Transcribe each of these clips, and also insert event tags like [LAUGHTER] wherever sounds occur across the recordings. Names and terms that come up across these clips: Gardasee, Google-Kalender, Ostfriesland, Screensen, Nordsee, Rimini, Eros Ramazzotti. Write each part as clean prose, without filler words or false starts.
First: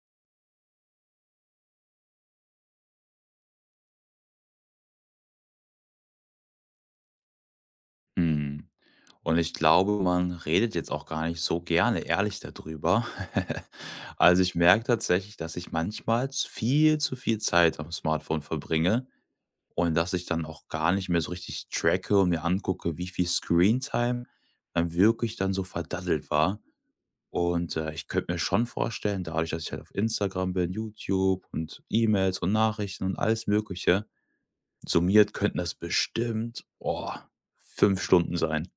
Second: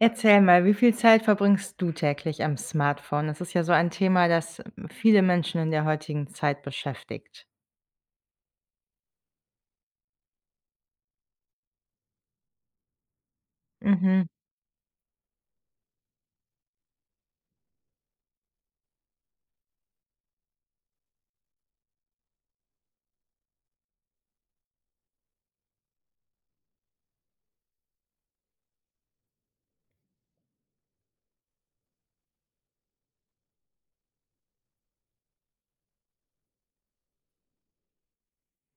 Erzähl mal, wie viel Zeit verbringst du täglich am Smartphone? Das ist ja so ein Thema, das viele Menschen in der heutigen Zeit beschäftigt. Mhm. Und ich glaube, man redet jetzt auch gar nicht so gerne ehrlich darüber. [LAUGHS] Mhm. Also, ich merke tatsächlich, dass ich manchmal z viel zu viel Zeit am Smartphone verbringe und dass ich dann auch gar nicht mehr so richtig tracke und mir angucke, wie viel Screentime dann wirklich dann so verdaddelt war. Ich könnte mir schon vorstellen, dadurch, dass ich halt auf Instagram bin, YouTube und E-Mails und Nachrichten und alles Mögliche, summiert könnten das bestimmt, oh, 5 Stunden sein.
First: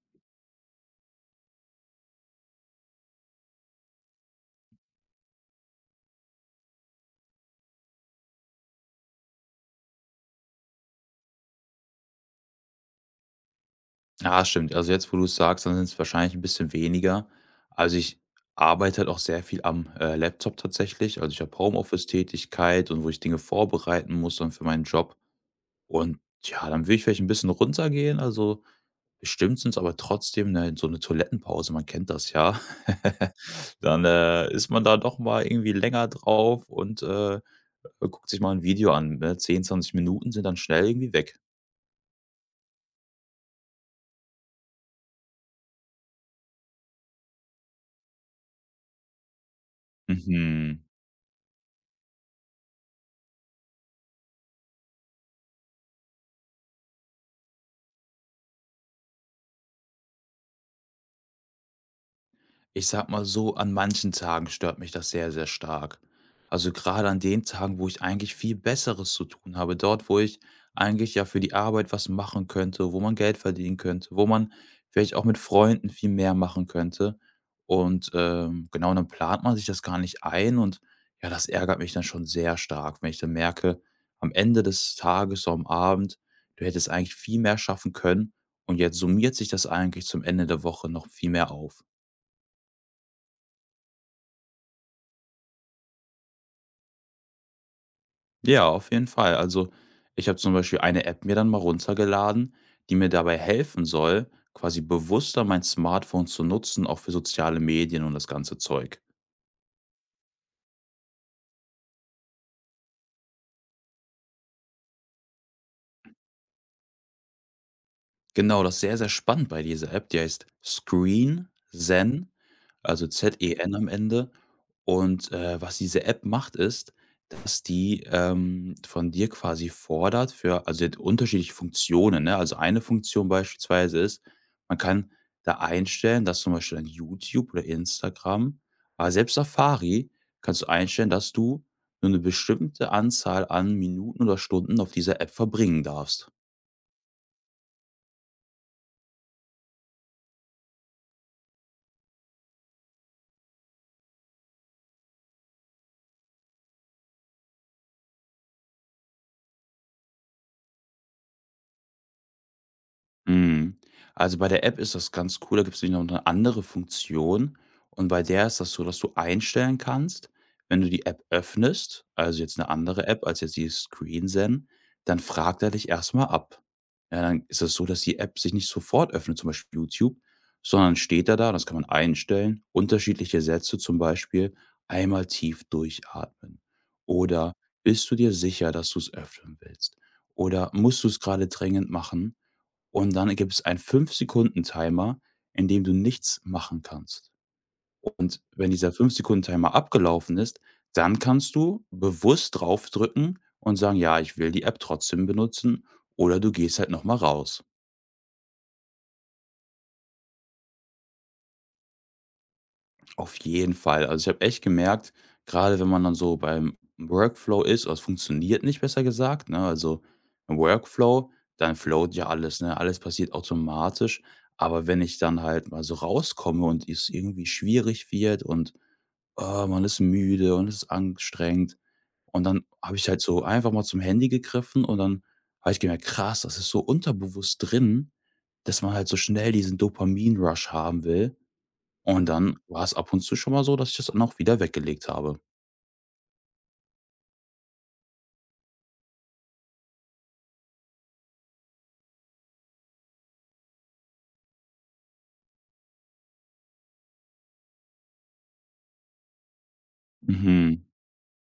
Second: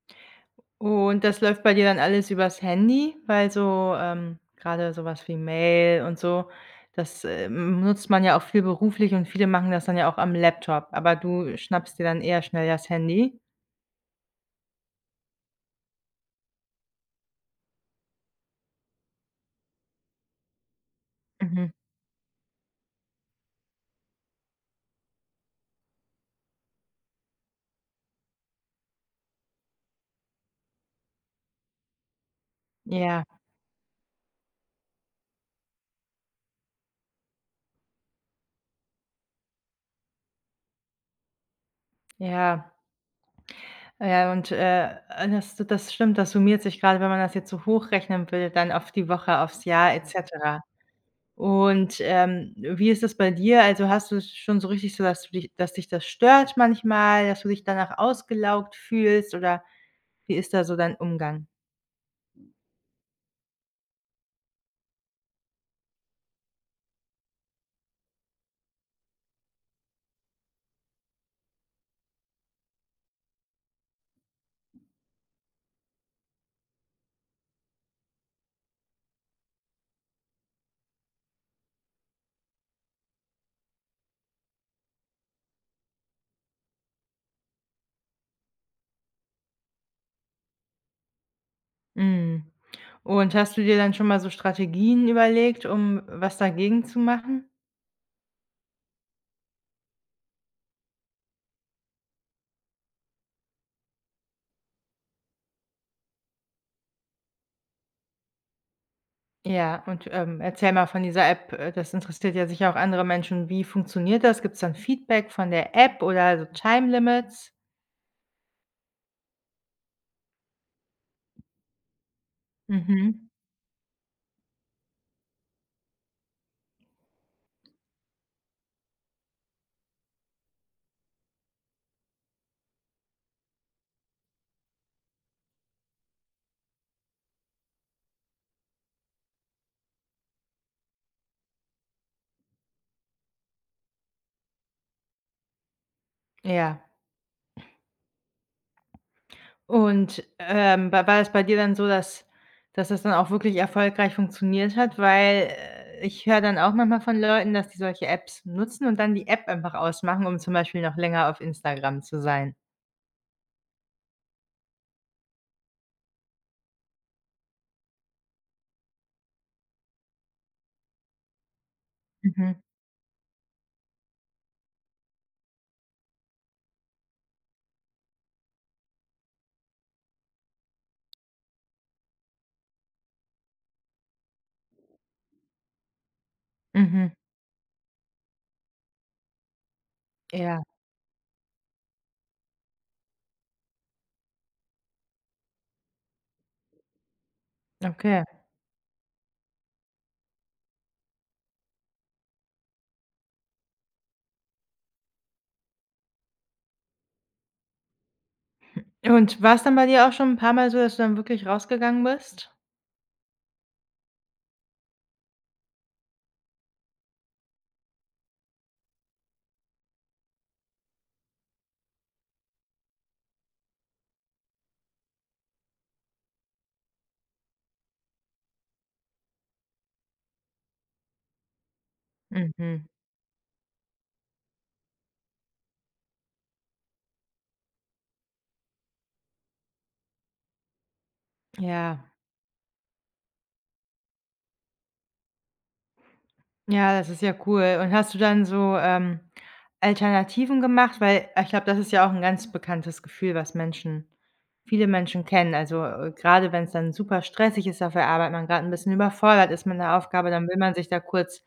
Und das läuft bei dir dann alles übers Handy? Weil so, grade so wie Mail und so, das, nutzt man ja auch viel beruflich und viele machen das dann ja auch am Laptop, aber du schnappst dir dann eher schnell das Handy? Ja, stimmt. Also jetzt, wo du es sagst, dann sind es wahrscheinlich ein bisschen weniger. Also, ich arbeite halt auch sehr viel am, Laptop tatsächlich. Also, ich habe Mhm. Homeoffice-Tätigkeit und wo ich Dinge vorbereiten muss dann für meinen Job. Und ja, dann will ich vielleicht ein bisschen runtergehen. Also, bestimmt sind es aber trotzdem 'ne so eine Toilettenpause, man kennt das ja. Ja, [LAUGHS] Dann, ist man da doch mal irgendwie länger drauf und, guckt sich mal ein Video an, ne? 10, 20 Minuten sind dann schnell irgendwie weg. ja. Ja, und, das stimmt, das summiert sich gerade, wenn man das jetzt so hochrechnen will, dann auf die Woche, aufs Jahr et cetera. Mhm. Und, wie ist das bei dir? Also, hast du es schon so richtig so, dass dich das stört manchmal, dass du dich danach ausgelaugt fühlst oder wie ist da so dein Umgang? Ich sag mal so, an manchen Tagen stört mich das sehr, sehr stark. Also gerade an den Tagen, wo ich eigentlich viel Besseres zu tun habe, dort, wo ich eigentlich ja für die Arbeit was machen könnte, wo man Geld verdienen könnte, wo man vielleicht auch mit Freunden viel mehr machen könnte. Und, genau, dann plant man sich das gar nicht ein und ja, das ärgert mich dann schon sehr stark, wenn ich dann merke, am Ende des Tages, so am Abend, du hättest eigentlich viel mehr schaffen können und jetzt summiert sich das eigentlich zum Ende der Woche noch viel mehr auf. Mhm. Und hast du dir dann schon mal so Strategien überlegt, um was dagegen zu machen? Ja, auf jeden Fall. Also, ich habe zum Beispiel eine App mir dann mal runtergeladen, die mir dabei helfen soll, quasi bewusster mein Smartphone zu nutzen, auch für soziale Medien und das ganze Zeug. Ja, und, erzähl mal von dieser App, das interessiert ja sicher auch andere Menschen. Wie funktioniert das? Gibt es dann Feedback von der App oder so Time Limits? Genau, das ist sehr, sehr spannend bei dieser App. Die heißt Screen, also Mhm. Zen am Ende. Und, was diese App macht, ist, dass die, von dir quasi fordert für, also, sie hat unterschiedliche Funktionen, ne? Also, eine Funktion beispielsweise ist, man kann da einstellen, dass zum Beispiel an YouTube oder Instagram, aber selbst Safari, kannst du einstellen, dass du nur eine bestimmte Anzahl an Minuten oder Stunden auf dieser App verbringen darfst. Ja. Und, wa war es bei dir dann so, dass das dann auch wirklich erfolgreich funktioniert hat? Weil, ich höre dann auch manchmal von Leuten, dass die solche Apps nutzen und dann die App einfach ausmachen, um zum Beispiel noch länger auf Instagram zu sein. Mhm. Also, bei der App ist das ganz cool, da gibt es nämlich noch eine andere Funktion und bei der ist das so, dass du einstellen kannst, wenn du die App öffnest, also jetzt Mhm, eine andere App als jetzt die Screensen, dann fragt er dich erstmal ab. Ja, dann ist es so, dass die App sich nicht sofort öffnet, zum Beispiel YouTube, sondern steht er da, das kann man einstellen, unterschiedliche Sätze, zum Beispiel: „Einmal tief durchatmen“ mhm. oder „Bist du dir sicher, dass du es öffnen willst?“ Ja, oder „Musst du es gerade dringend machen?“ und dann gibt es einen 5 Sekunden-Timer, in dem du nichts machen kannst. okay. Und wenn dieser 5 Sekunden-Timer abgelaufen ist, dann kannst du bewusst draufdrücken und sagen: „Ja, ich will die App trotzdem benutzen“, oder du gehst halt noch mal raus. Und war es dann bei dir auch schon ein paar Mal so, dass du dann wirklich rausgegangen bist? Auf jeden Fall. Also, ich habe echt gemerkt, gerade wenn man dann so beim Workflow ist, oder es funktioniert nicht, besser gesagt, ne? Also, im Workflow, dann flowt ja alles, ne? Alles passiert automatisch. Aber wenn ich dann halt mal so rauskomme und es irgendwie schwierig wird und, ah, man ist müde und es ist anstrengend und dann Mhm, habe ich halt so einfach mal zum Handy gegriffen und dann habe ich gemerkt: „Krass, das ist so unterbewusst drin, dass man halt so schnell diesen Dopamin-Rush haben will.“ ja. Und dann war es ab und zu schon mal so, dass ich das dann auch wieder weggelegt habe. Ja, das ist ja cool. Und hast du dann so, Alternativen gemacht? Weil, ich glaube, das ist ja auch ein ganz bekanntes Gefühl, was Menschen viele Menschen kennen. Also, gerade wenn es dann super stressig ist auf der Arbeit, man gerade ein bisschen überfordert ist mit 'ner Aufgabe, dann will man Mhm. sich da kurz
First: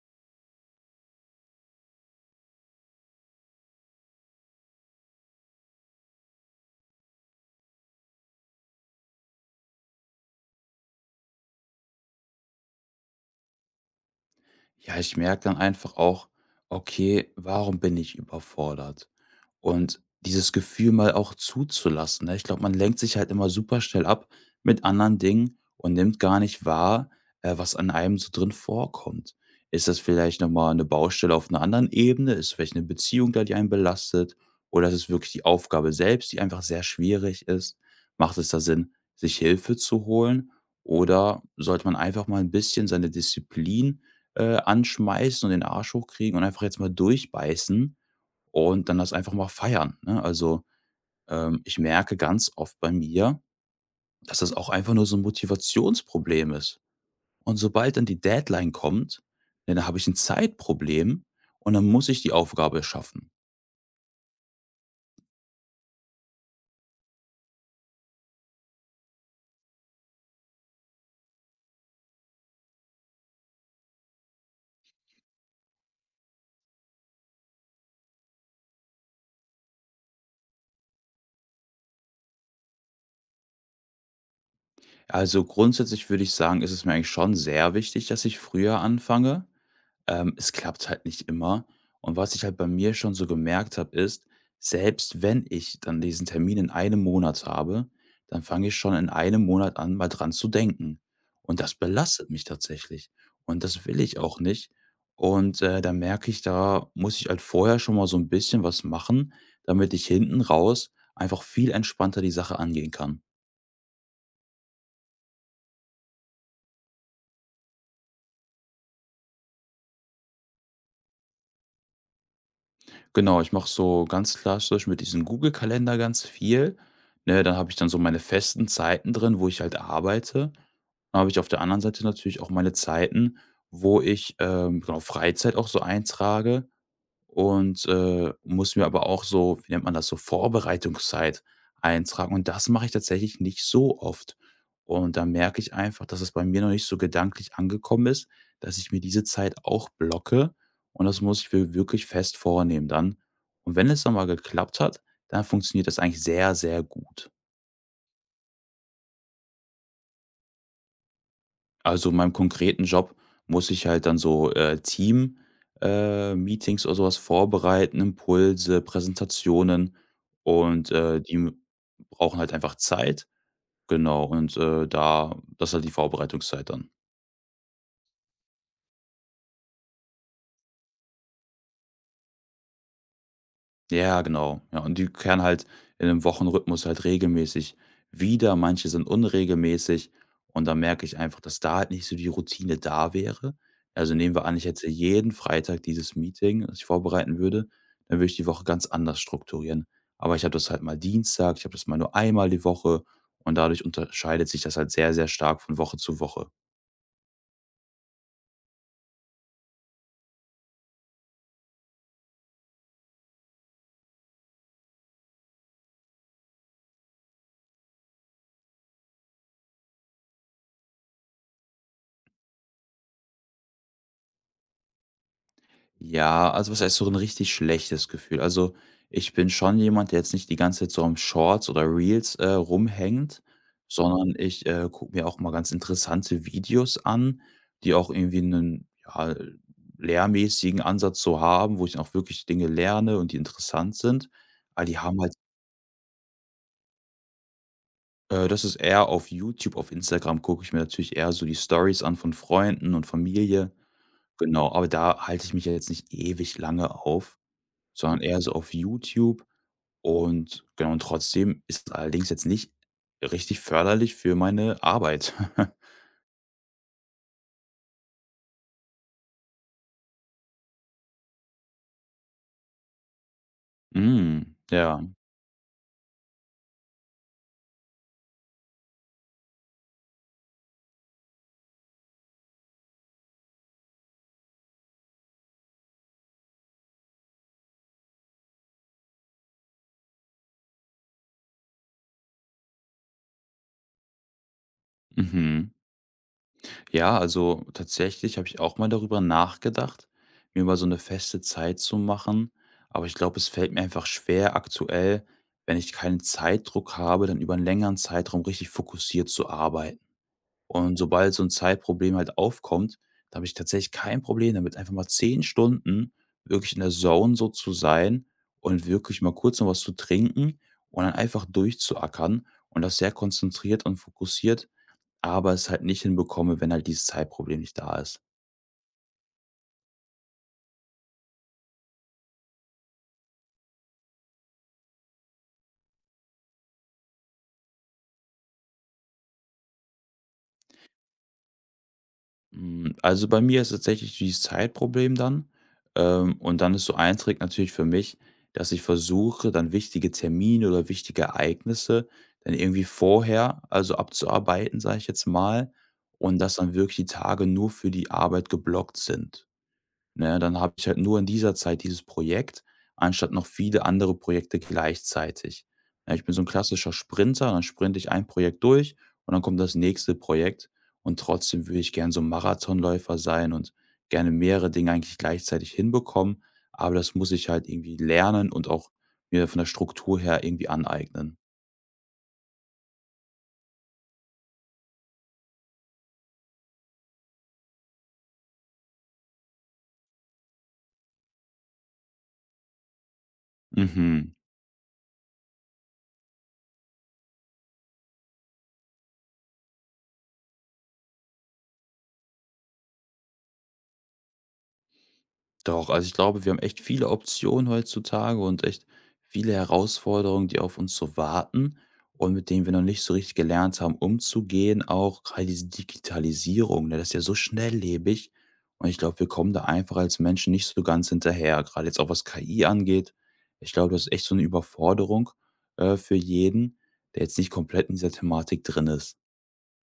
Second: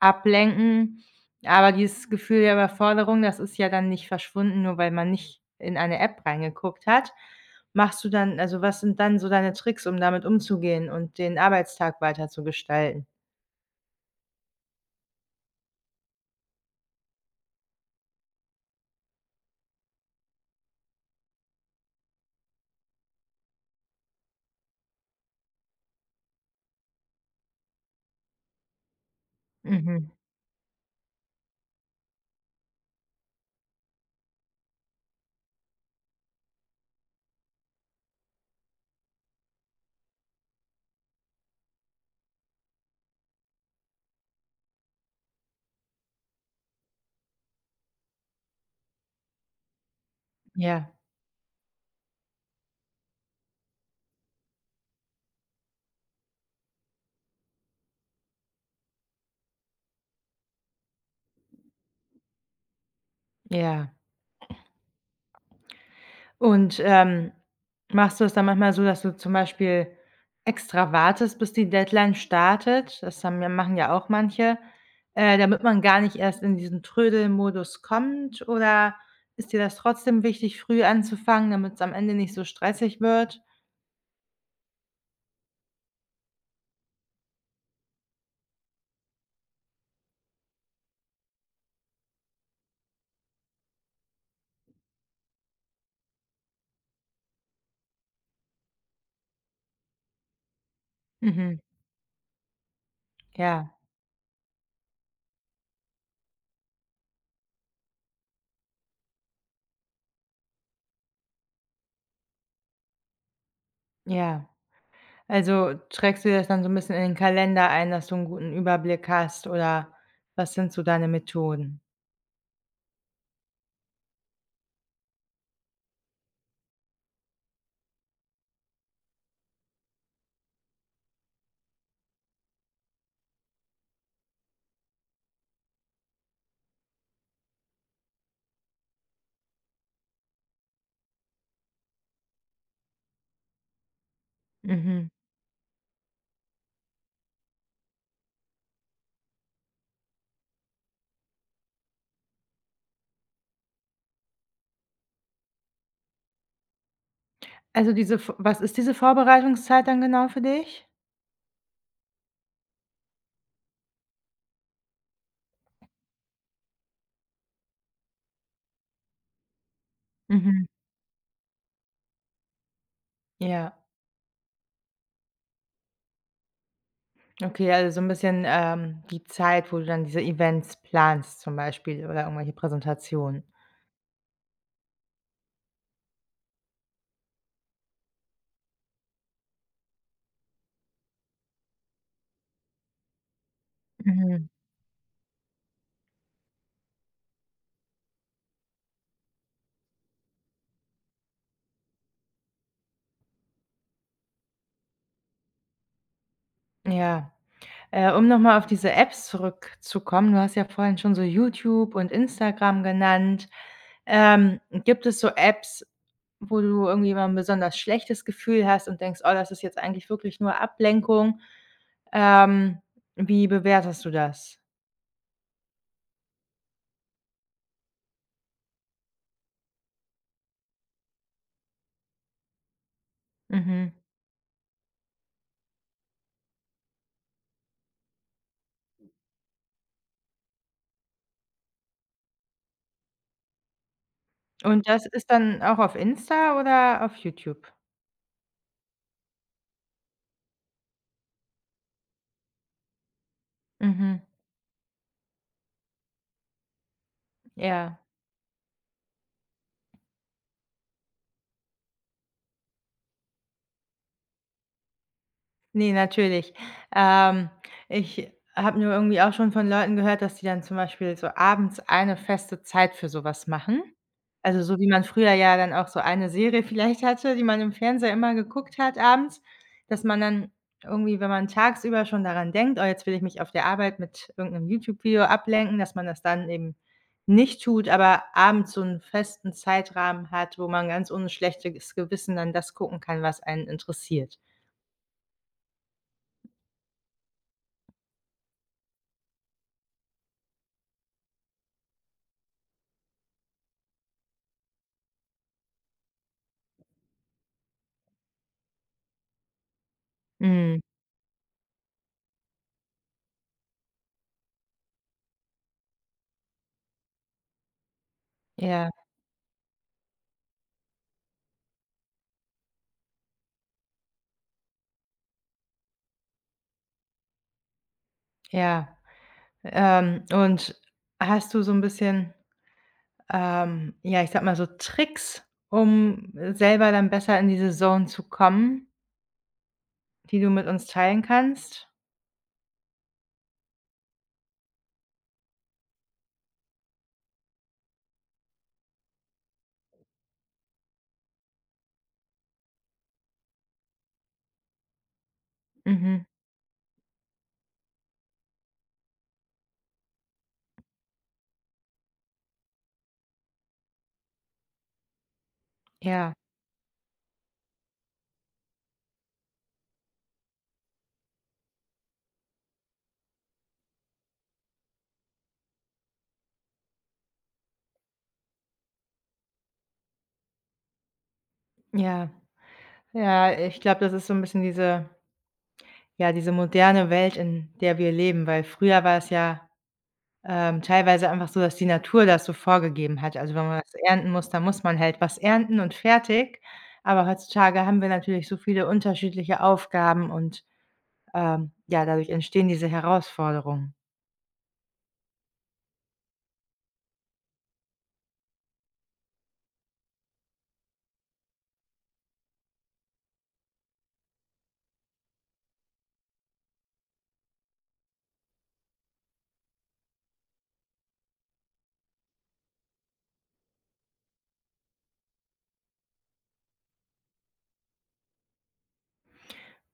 ablenken. Aber dieses Gefühl der Überforderung, das ist ja dann nicht verschwunden, nur weil man nicht in eine App reingeguckt hat. Machst du dann Also, was sind dann so deine Tricks, um damit umzugehen und den Arbeitstag weiter zu gestalten? Ja, ich merke dann einfach auch: „Okay, warum bin ich überfordert?“ Und dieses Gefühl mal auch zuzulassen, ne? Ich glaube, man lenkt sich halt immer super schnell ab mit anderen Dingen und nimmt gar nicht wahr, was an einem so drin vorkommt. Ist das Mhm, vielleicht noch mal 'ne Baustelle auf einer anderen Ebene? Ist vielleicht eine Beziehung da, die einen belastet? Oder ist es wirklich die Aufgabe selbst, die einfach sehr schwierig ist? Macht es da Sinn, sich Hilfe zu holen? Oder sollte man einfach mal ein bisschen seine Disziplin, anschmeißen und den Arsch hochkriegen und einfach jetzt mal durchbeißen und dann das einfach mal feiern, ne? Also, ja. Ich merke ganz oft bei mir, dass das auch einfach nur so ein Motivationsproblem ist. Und sobald dann die Deadline kommt, ja, dann habe ich ein Zeitproblem und dann muss ich die Aufgabe schaffen. Ja. Und, machst du es dann manchmal so, dass du zum Beispiel extra wartest, bis die Deadline startet? Das haben ja machen ja auch manche, damit man gar nicht erst in diesen Trödelmodus kommt oder ist dir das trotzdem wichtig, früh anzufangen, damit es am Ende nicht so stressig wird? Also, grundsätzlich würde ich sagen, ist es mir eigentlich schon sehr wichtig, dass ich früher anfange. Es klappt halt nicht immer. Und was ich halt bei mir schon so gemerkt habe, ist, selbst wenn ich dann diesen Termin in einem Monat habe, dann fange ich schon in einem Monat an, mal dran zu denken. Mhm. Und das belastet mich tatsächlich. Und Ja, das will ich auch nicht. Und da merke ich, da muss ich halt vorher schon mal so ein bisschen was machen, damit ich hinten raus einfach viel entspannter die Sache angehen kann. ja. Also, trägst du das dann so ein bisschen in den Kalender ein, dass du einen guten Überblick hast oder was sind so deine Methoden? Genau, ich mache so ganz klassisch mit diesem Google-Kalender ganz viel. Ne, da habe ich dann so meine festen Zeiten drin, wo ich halt arbeite. Dann habe ich auf der anderen Seite natürlich auch meine Zeiten, wo ich, genau, Freizeit auch so eintrage und, muss mir aber auch so, wie nennt man das, so Vorbereitungszeit eintragen, und das mache ich tatsächlich nicht so oft. Mhm. Und da merke ich einfach, dass es bei mir noch nicht so gedanklich angekommen ist, dass ich mir diese Zeit auch blocke und das muss ich mir wirklich fest vornehmen dann. Und wenn es dann mal geklappt hat, dann funktioniert das eigentlich sehr, sehr gut. Also, diese V was ist diese Vorbereitungszeit dann genau für dich? Also, in meinem konkreten Job muss ich halt dann so, Team Meetings oder sowas vorbereiten, Impulse, Präsentationen Mhm, und, brauchen halt einfach Zeit. ja. Genau und, da das ist halt die Vorbereitungszeit dann. Okay, also, so ein bisschen, die Zeit, wo du dann diese Events planst zum Beispiel oder irgendwelche Präsentationen. Ja, genau. Ja, und die kehren halt in 'nem Wochenrhythmus halt regelmäßig wieder. Manche sind unregelmäßig und da merke ich einfach, dass da halt nicht so die Routine da wäre. Also, nehmen wir Mhm. an, ich hätte jeden Freitag dieses Meeting, das ich vorbereiten würde, dann würde ich die Woche ganz anders strukturieren. Aber ich habe das halt mal Dienstag, ich habe das mal nur einmal die Woche und dadurch unterscheidet sich das halt sehr, sehr stark von Woche zu Woche. Ja, um noch mal auf diese Apps zurückzukommen, du hast ja vorhin schon so YouTube und Instagram genannt. Gibt es so Apps, wo du irgendwie mal ein besonders schlechtes Gefühl hast und denkst: „Oh, das ist jetzt eigentlich wirklich nur Ablenkung?“ Ähm, Wie bewertest du das? Ja, also was heißt so ein richtig schlechtes Gefühl? Also, ich bin schon jemand, der jetzt nicht die ganze Zeit so am Shorts oder Reels, rumhängt, Mhm. sondern ich, gucke mir auch mal ganz interessante Videos an, die auch irgendwie einen, ja, lehrmäßigen Ansatz so haben, wo ich dann auch wirklich Dinge lerne und die interessant sind. Aber Und die das haben ist halt, dann auch auf Insta oder auf YouTube? Das ist eher auf YouTube, auf Instagram gucke ich mir natürlich eher so die Stories an von Freunden und Familie. Mhm, Genau, aber da halte ich mich ja jetzt nicht ewig lange auf, ja. sondern eher so auf YouTube und genau, und trotzdem ist es allerdings jetzt nicht richtig förderlich für meine Arbeit. [LAUGHS] Ne, natürlich. Ähm, Ich habe nur irgendwie auch schon von Leuten gehört, dass die dann zum Beispiel so abends eine feste Zeit für sowas machen. Hm, Also, so wie ja, man früher ja dann auch so eine Serie vielleicht hatte, die man im Fernseher immer geguckt hat abends, dass man dann irgendwie, wenn man tagsüber schon daran denkt: „Oh, jetzt will ich mich auf der Arbeit mit irgendeinem YouTube-Video ablenken“, dass man das dann eben nicht tut, aber abends so einen festen Zeitrahmen hat, wo man ganz ohne schlechtes Gewissen dann das gucken kann, was einen interessiert. mhm. Ja, also tatsächlich habe ich auch mal darüber nachgedacht, mir mal so eine feste Zeit zu machen, aber ich glaube, es fällt mir einfach schwer aktuell, wenn ich keinen Zeitdruck habe, dann über einen längeren Zeitraum richtig fokussiert zu arbeiten. Mhm, Und sobald so ein Zeitproblem halt aufkommt, da habe ich tatsächlich kein Problem damit, einfach mal 10 Stunden wirklich in der Zone so zu sein und ja, wirklich mal kurz noch was zu trinken und dann einfach durchzuackern und das sehr konzentriert und fokussiert, aber es halt nicht hinbekomme, wenn halt dieses Zeitproblem nicht da ist. ja. Und hast du so 'n bisschen, ja, ich sage mal so Tricks, um selber dann besser in diese Zone zu kommen, die du mit uns teilen kannst? Hm, also, bei mir ist tatsächlich dieses Zeitproblem dann, und dann ist so ein Trick natürlich für mich, dass ich versuche, dann wichtige Termine oder wichtige Ereignisse dann irgendwie vorher, also, abzuarbeiten, sage ich jetzt mal, Mhm, und dass dann wirklich die Tage nur für die Arbeit geblockt sind. Ne, dann habe ich halt nur in dieser Zeit dieses Projekt, anstatt noch viele andere Projekte gleichzeitig. Ja, ich bin ja, so ein klassischer Sprinter, dann sprinte ich ein Projekt durch und dann kommt das nächste Projekt und trotzdem würde ich gerne so 'n Marathonläufer sein und gerne mehrere Dinge eigentlich gleichzeitig hinbekommen, aber das muss ich halt irgendwie lernen und auch mir von der Struktur her irgendwie aneignen. ja. Ja, ich glaube, das ist so 'n bisschen diese moderne Welt, in der wir leben, weil früher war es ja. Teilweise einfach so, dass die Natur das so vorgegeben hat. Also, wenn man was ernten Mhm. muss, dann muss man halt was ernten und fertig. Aber heutzutage haben wir natürlich so viele unterschiedliche Aufgaben und, ja, dadurch entstehen diese Herausforderungen. Doch, also ich glaube, wir haben echt viele Optionen heutzutage und echt viele Herausforderungen, die auf uns so warten und mit denen wir noch nicht so richtig gelernt haben, umzugehen. Auch gerade diese Digitalisierung, ne, das ist ja so schnelllebig. Und ich glaube, wir kommen da einfach als Menschen nicht so ganz hinterher. Gerade jetzt auch was KI angeht. Ich glaube, das ist echt so eine Überforderung, für jeden, der jetzt nicht komplett in dieser Thematik drin ist.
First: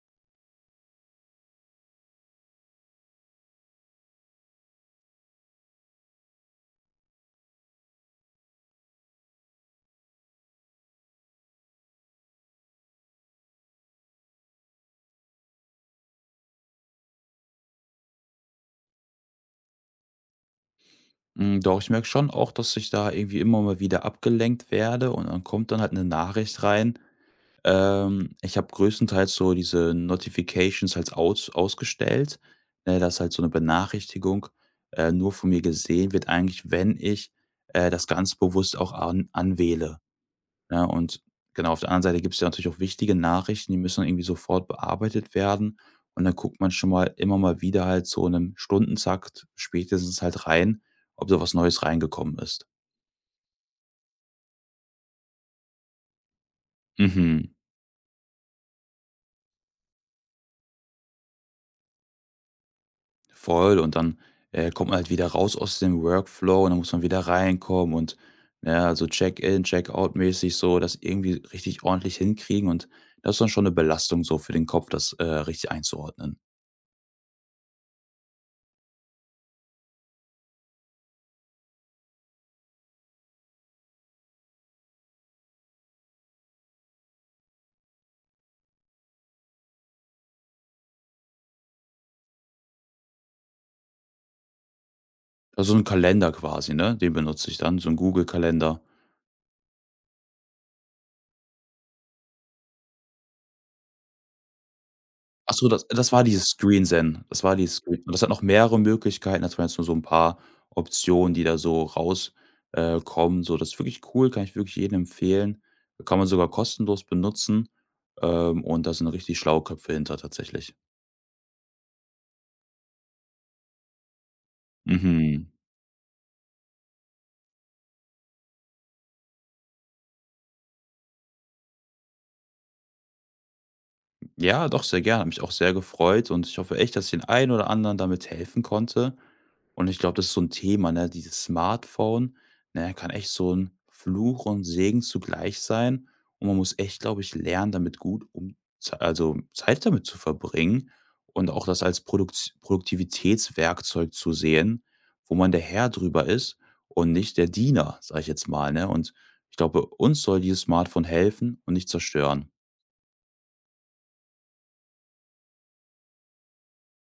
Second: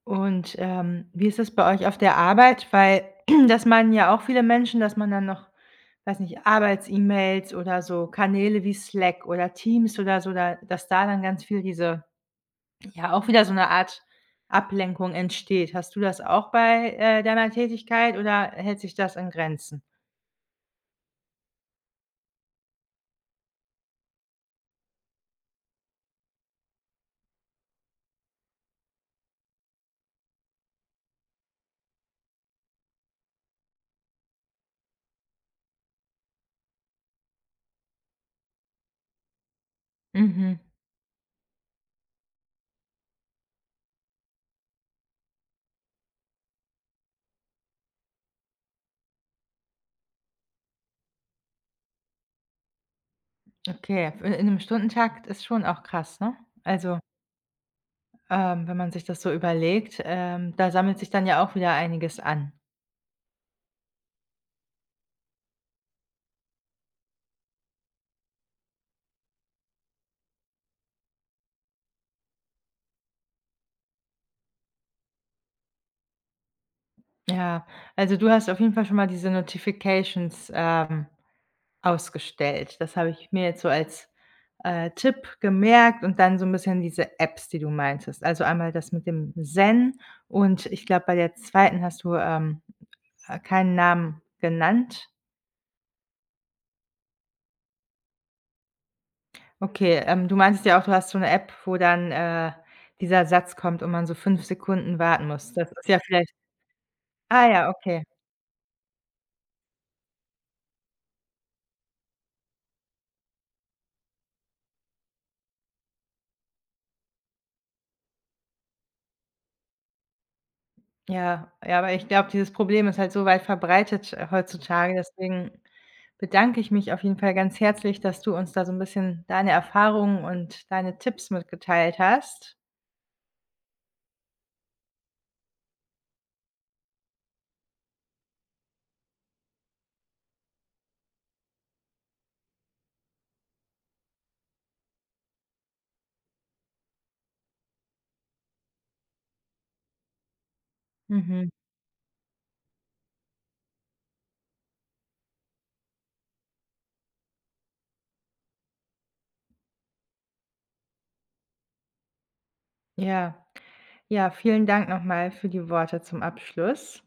Und, wie ist es bei euch auf der Arbeit? Weil [CLEARS THROAT] das meinen ja auch viele Menschen, dass man dann noch, weiß nicht, Arbeits-E-Mails oder so Kanäle wie Slack oder Teams oder so, da dass da dann ganz viel diese Ja, auch wieder so eine Art Ablenkung entsteht. Hast du das auch bei, deiner Tätigkeit oder hält sich das in Grenzen? Mm, doch, ich merke schon auch, dass ich da irgendwie immer mal wieder abgelenkt werde und dann kommt dann halt eine Nachricht rein. Ich habe größtenteils so diese Notifications halt ausgestellt, ne, dass halt so eine Benachrichtigung, nur von mir gesehen wird eigentlich, wenn ich, das ganz bewusst auch an anwähle, Mhm, ne? Und genau, auf der anderen Seite gibt es ja natürlich auch wichtige Nachrichten, die müssen dann irgendwie sofort bearbeitet werden. Und dann guckt man schon mal immer mal wieder halt so in 'nem Stundentakt spätestens halt rein, ob da was Neues reingekommen ist. okay. In 'nem Stundentakt ist schon auch krass, ne? Also, Mhm. Wenn man sich das so überlegt, da sammelt sich dann ja auch wieder einiges an. Voll, und dann, kommt man halt wieder raus aus dem Workflow und dann muss man wieder reinkommen und, ja, also Check-in, Check-out mäßig so das irgendwie richtig ordentlich hinkriegen und das ist dann schon eine Belastung so für den Kopf, das, richtig einzuordnen. Ja, also, du hast auf jeden Fall schon mal diese Notifications, ausgestellt. Das habe ich mir jetzt so als Tipp gemerkt und dann so ein bisschen diese Apps, die du meintest. Also, einmal das mit dem Zen und ich glaube, bei der zweiten hast du, keinen Namen genannt. Also so ein Kalender quasi, ne? Den benutze ich dann, so ein Google-Kalender. Okay, du meintest ja auch, du hast so 'ne App, wo dann, dieser Satz kommt und man so 5 Sekunden warten muss. Ach so, Das das ist ja das war vielleicht dieses Screensen. Das ah war ja, dieses Screen, okay. das hat noch mehrere Möglichkeiten. Das waren jetzt nur so 'n paar Optionen, die da so raus kommen. So, das ist wirklich cool, kann ich wirklich jedem empfehlen. Kann man sogar kostenlos benutzen, und da sind richtig schlaue Köpfe hinter tatsächlich. Ja, ja, aber ich glaube, dieses Problem ist halt so weit verbreitet, heutzutage. Mhm. Deswegen bedanke ich mich auf jeden Fall ganz herzlich, dass du uns da so 'n bisschen deine Erfahrungen und deine Tipps mitgeteilt hast. Ja, doch, sehr gerne. Hat mich auch sehr gefreut und ich hoffe echt, dass ich den einen oder anderen damit helfen konnte. Und ich glaube, das ist so ein Thema, ne? Dieses Smartphone, ne, kann echt so ein Fluch und Segen zugleich sein. Und man muss echt, glaube ich, lernen, damit gut um z also Zeit damit zu verbringen Mhm. und auch das als Produktivitätswerkzeug zu sehen, wo man der Herr drüber ist und nicht der Diener, sage ich jetzt mal, ne? Und ich glaube, uns soll dieses Smartphone helfen und nicht zerstören. Ja. Ja, vielen Dank nochmal für die Worte zum Abschluss.